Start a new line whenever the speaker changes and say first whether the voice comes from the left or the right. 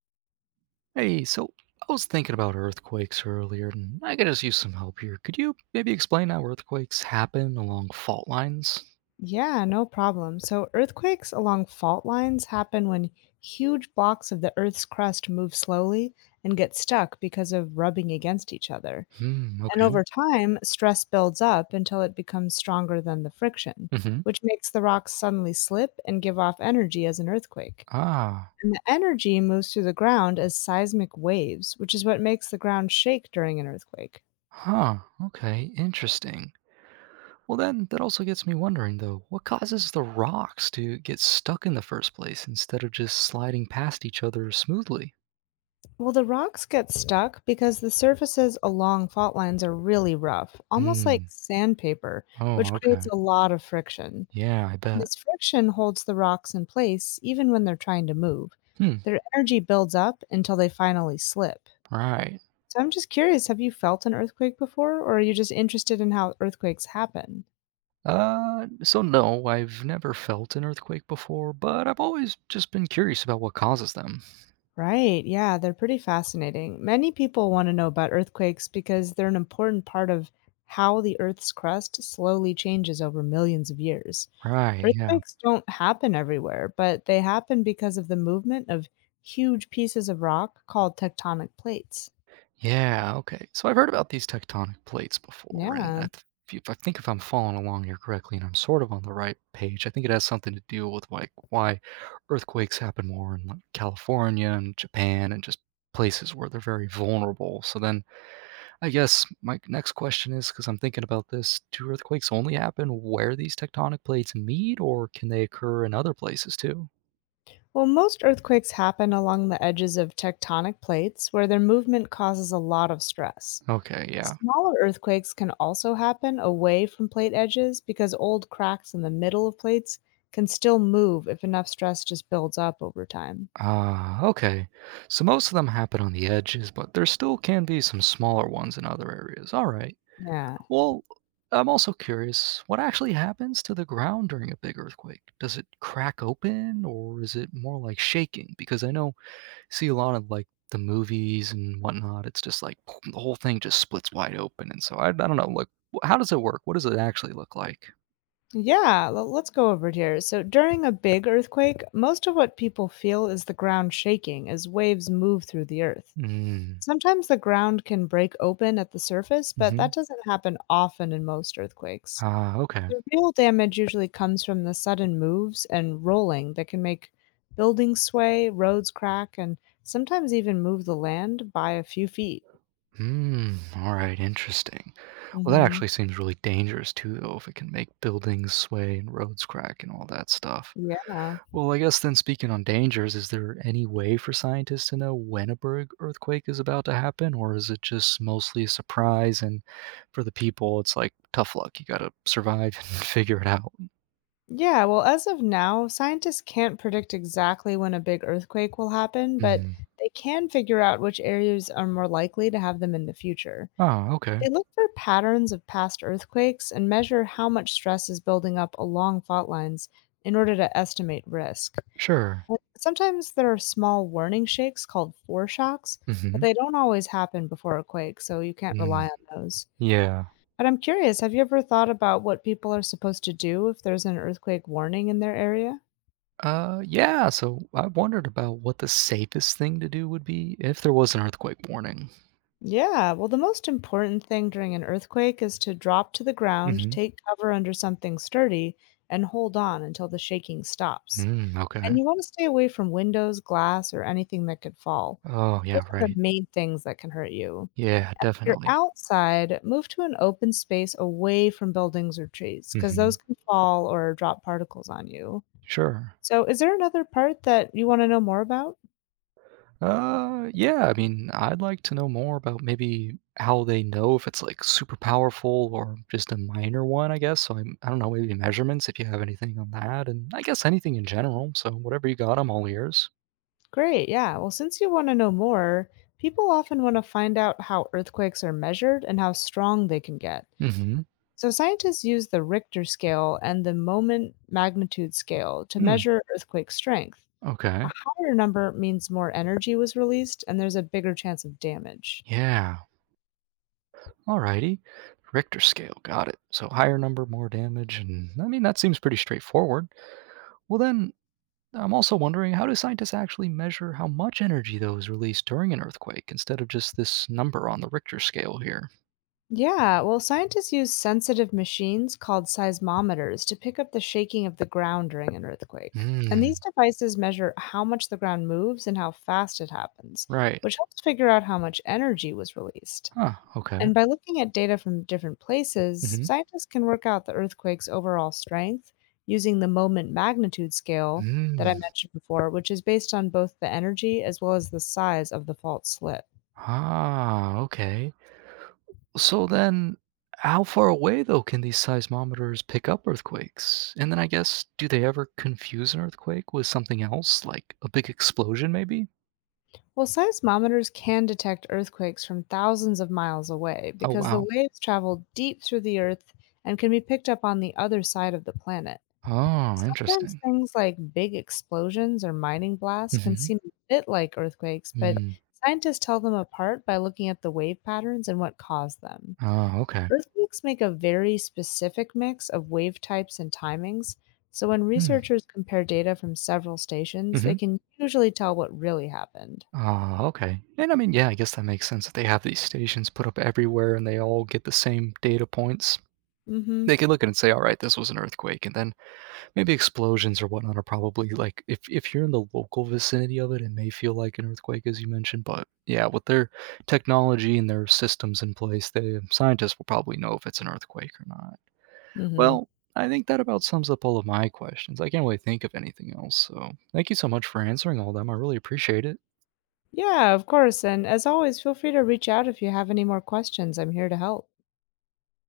right: Hey, so I was thinking about earthquakes earlier, and I could just use some help here. Could you maybe explain how earthquakes happen along fault lines?
left: Yeah, no problem. So, earthquakes along fault lines happen when huge blocks of the Earth's crust move slowly and get stuck because of rubbing against each other.
right: Hmm,
left: And
right: okay.
left: over time, stress builds up until it becomes stronger than the friction,
right: Mm-hmm.
left: which makes the rocks suddenly slip and give off energy as an earthquake.
right: Ah,
left: And the energy moves through the ground as seismic waves, which is what makes the ground shake during an earthquake.
right: huh, okay, interesting. Well, then, that also gets me wondering, though, what causes the rocks to get stuck in the first place instead of just sliding past each other smoothly?
left: Well, the rocks get stuck because the surfaces along fault lines are really rough, almost like
right: Hmm,
left: sandpaper,
right: oh,
left: which creates
right: okay.
left: a lot of friction.
right: Yeah, I
left: And
right: bet.
left: this friction holds the rocks in place even when they're trying to move.
right: Hmm,
left: Their energy builds up until they finally slip.
right: right.
left: So I'm just curious, have you felt an earthquake before, or are you just interested in how earthquakes happen?
right: So no, I've never felt an earthquake before, but I've always just been curious about what causes them.
left: Right. Yeah, they're pretty fascinating. Many people want to know about earthquakes because they're an important part of how the Earth's crust slowly changes over millions of years.
right: Right, yeah.
left: Earthquakes don't happen everywhere, but they happen because of the movement of huge pieces of rock called tectonic plates.
right: Yeah, okay. So I've heard about these tectonic plates before, and
left: Yeah.
right: if, I think if I'm following along here correctly and I'm sort of on the right page, I think it has something to do with like why earthquakes happen more in like California and Japan and just places where they're very vulnerable. So then I guess my next question is because I'm thinking about this, do earthquakes only happen where these tectonic plates meet, or can they occur in other places too?
left: Well, most earthquakes happen along the edges of tectonic plates where their movement causes a lot of stress.
right: Okay, yeah.
left: Smaller earthquakes can also happen away from plate edges because old cracks in the middle of plates can still move if enough stress just builds up over time.
right: Ah, okay. So most of them happen on the edges, but there still can be some smaller ones in other areas. All right.
left: Yeah.
right: Well, I'm also curious, what actually happens to the ground during a big earthquake? Does it crack open, or is it more like shaking? Because I know, see a lot of, like, the movies and whatnot, it's just like the whole thing just splits wide open, and so I don't know, like, how does it work? What does it actually look like?
left: Let's go over it here. So, during a big earthquake, most of what people feel is the ground shaking as waves move through the earth.
right: Mm,
left: Sometimes the ground can break open at the surface, but
right: mhm.
left: that doesn't happen often in most earthquakes.
right: Ah, okay.
left: The real damage usually comes from the sudden moves and rolling that can make buildings sway, roads crack, and sometimes even move the land by a few feet.
right: Mm, alright, interesting. Well, that
left: hmm
right: actually seems really dangerous too, though, if it can make buildings sway and roads crack and all that stuff.
left: Yeah.
right: Well, I guess then, speaking on dangers, is there any way for scientists to know when a berg earthquake is about to happen, or is it just mostly a surprise? And for the people, it's like tough luck. You got to survive and figure it out.
left: Yeah, well, as of now, scientists can't predict exactly when a big earthquake will happen, but
right: Mm.
left: they can figure out which areas are more likely to have them in the future.
right: Oh, okay.
left: They look for patterns of past earthquakes and measure how much stress is building up along fault lines in order to estimate risk.
right: Sure.
left: Sometimes there are small warning shakes called foreshocks, but
right: Hmm.
left: they don't always happen before a quake, so you can't rely
right: Mm.
left: on those.
right: Yeah.
left: But I'm curious, have you ever thought about what people are supposed to do if there's an earthquake warning in their area?
right: Yeah. So I wondered about what the safest thing to do would be if there was an earthquake warning.
left: Yeah, well, the most important thing during an earthquake is to drop to the ground,
right: Hmm.
left: take cover under something sturdy, and hold on until the shaking stops.
right: Mm,
left: And
right: okay.
left: you want to stay away from windows, glass, or anything that could fall.
right: Oh,
left: Those
right: yeah,
left: are the
right: right.
left: main things that can hurt you.
right: Yeah,
left: You're
right: definitely.
left: outside, move to an open space away from buildings or trees because those
right: Hmm.
left: can fall or drop particles on you.
right: Sure.
left: So, is there another part that you want to know more about?
right: Yeah, I mean, I'd like to know more about maybe how they know if it's like super powerful or just a minor one, I guess. So I'm, I don't know, maybe measurements if you have anything on that, and I guess anything in general. So whatever you got, I'm all ears.
left: Great. Yeah. Well, since you want to know more, people often want to find out how earthquakes are measured and how strong they can get.
right: Mm-hmm.
left: So, scientists use the Richter scale and the moment magnitude scale to
right: Hmm.
left: measure earthquake strength. A
right: Okay.
left: higher number means more energy was released and there's a bigger chance of damage.
right: Yeah. Alrighty. Richter scale, got it. So higher number, more damage, and I mean that seems pretty straightforward. Well then, I'm also wondering, how do scientists actually measure how much energy though is released during an earthquake instead of just this number on the Richter scale here?
left: Yeah, well, scientists use sensitive machines called seismometers to pick up the shaking of the ground during an earthquake. And these
right: Hmm.
left: devices measure how much the ground moves and how fast it happens,
right: Right.
left: which helps figure out how much energy was released.
right: Huh. Okay.
left: And by looking at data from different places,
right: Mm-hmm.
left: scientists can work out the earthquake's overall strength using the moment magnitude scale that I
right: Mm.
left: mentioned before, which is based on both the energy as well as the size of the fault slip.
right: Ah. Okay. So then, how far away though can these seismometers pick up earthquakes? And then I guess, do they ever confuse an earthquake with something else, like a big explosion, maybe?
left: Well, seismometers can detect earthquakes from thousands of miles away
right: Oh
left: because the
right: wow.
left: waves travel deep through the earth and can be picked up on the other side of the planet.
right: Oh,
left: Sometimes
right: interesting.
left: things like big explosions or mining blasts can
right: Mm-hmm.
left: seem a bit like earthquakes, but
right: Mm.
left: scientists tell them apart by looking at the wave patterns and what caused them.
right: Oh, okay.
left: Earthquakes make a very specific mix of wave types and timings, so when
right: Mm.
left: researchers compare data from several
right: Hmm.
left: stations, they
right: Mm-hmm.
left: can usually tell what really happened.
right: Ah, okay. And I mean, yeah, I guess that makes sense. If they have these stations put up everywhere and they all get the same data points,
left: Mm hmm.
right: they can look at it and say, all right, this was an earthquake. And then maybe explosions or whatnot are probably like, if you're in the local vicinity of it, it may feel like an earthquake, as you mentioned. But yeah, with their technology and their systems in place, the scientists will probably know if it's an earthquake or not.
left: Mhm.
right: Well, I think that about sums up all of my questions. I can't really think of anything else. So thank you so much for answering all of them. I really appreciate it.
left: Yeah, of course, and as always, feel free to reach out if you have any more questions. I'm here to help.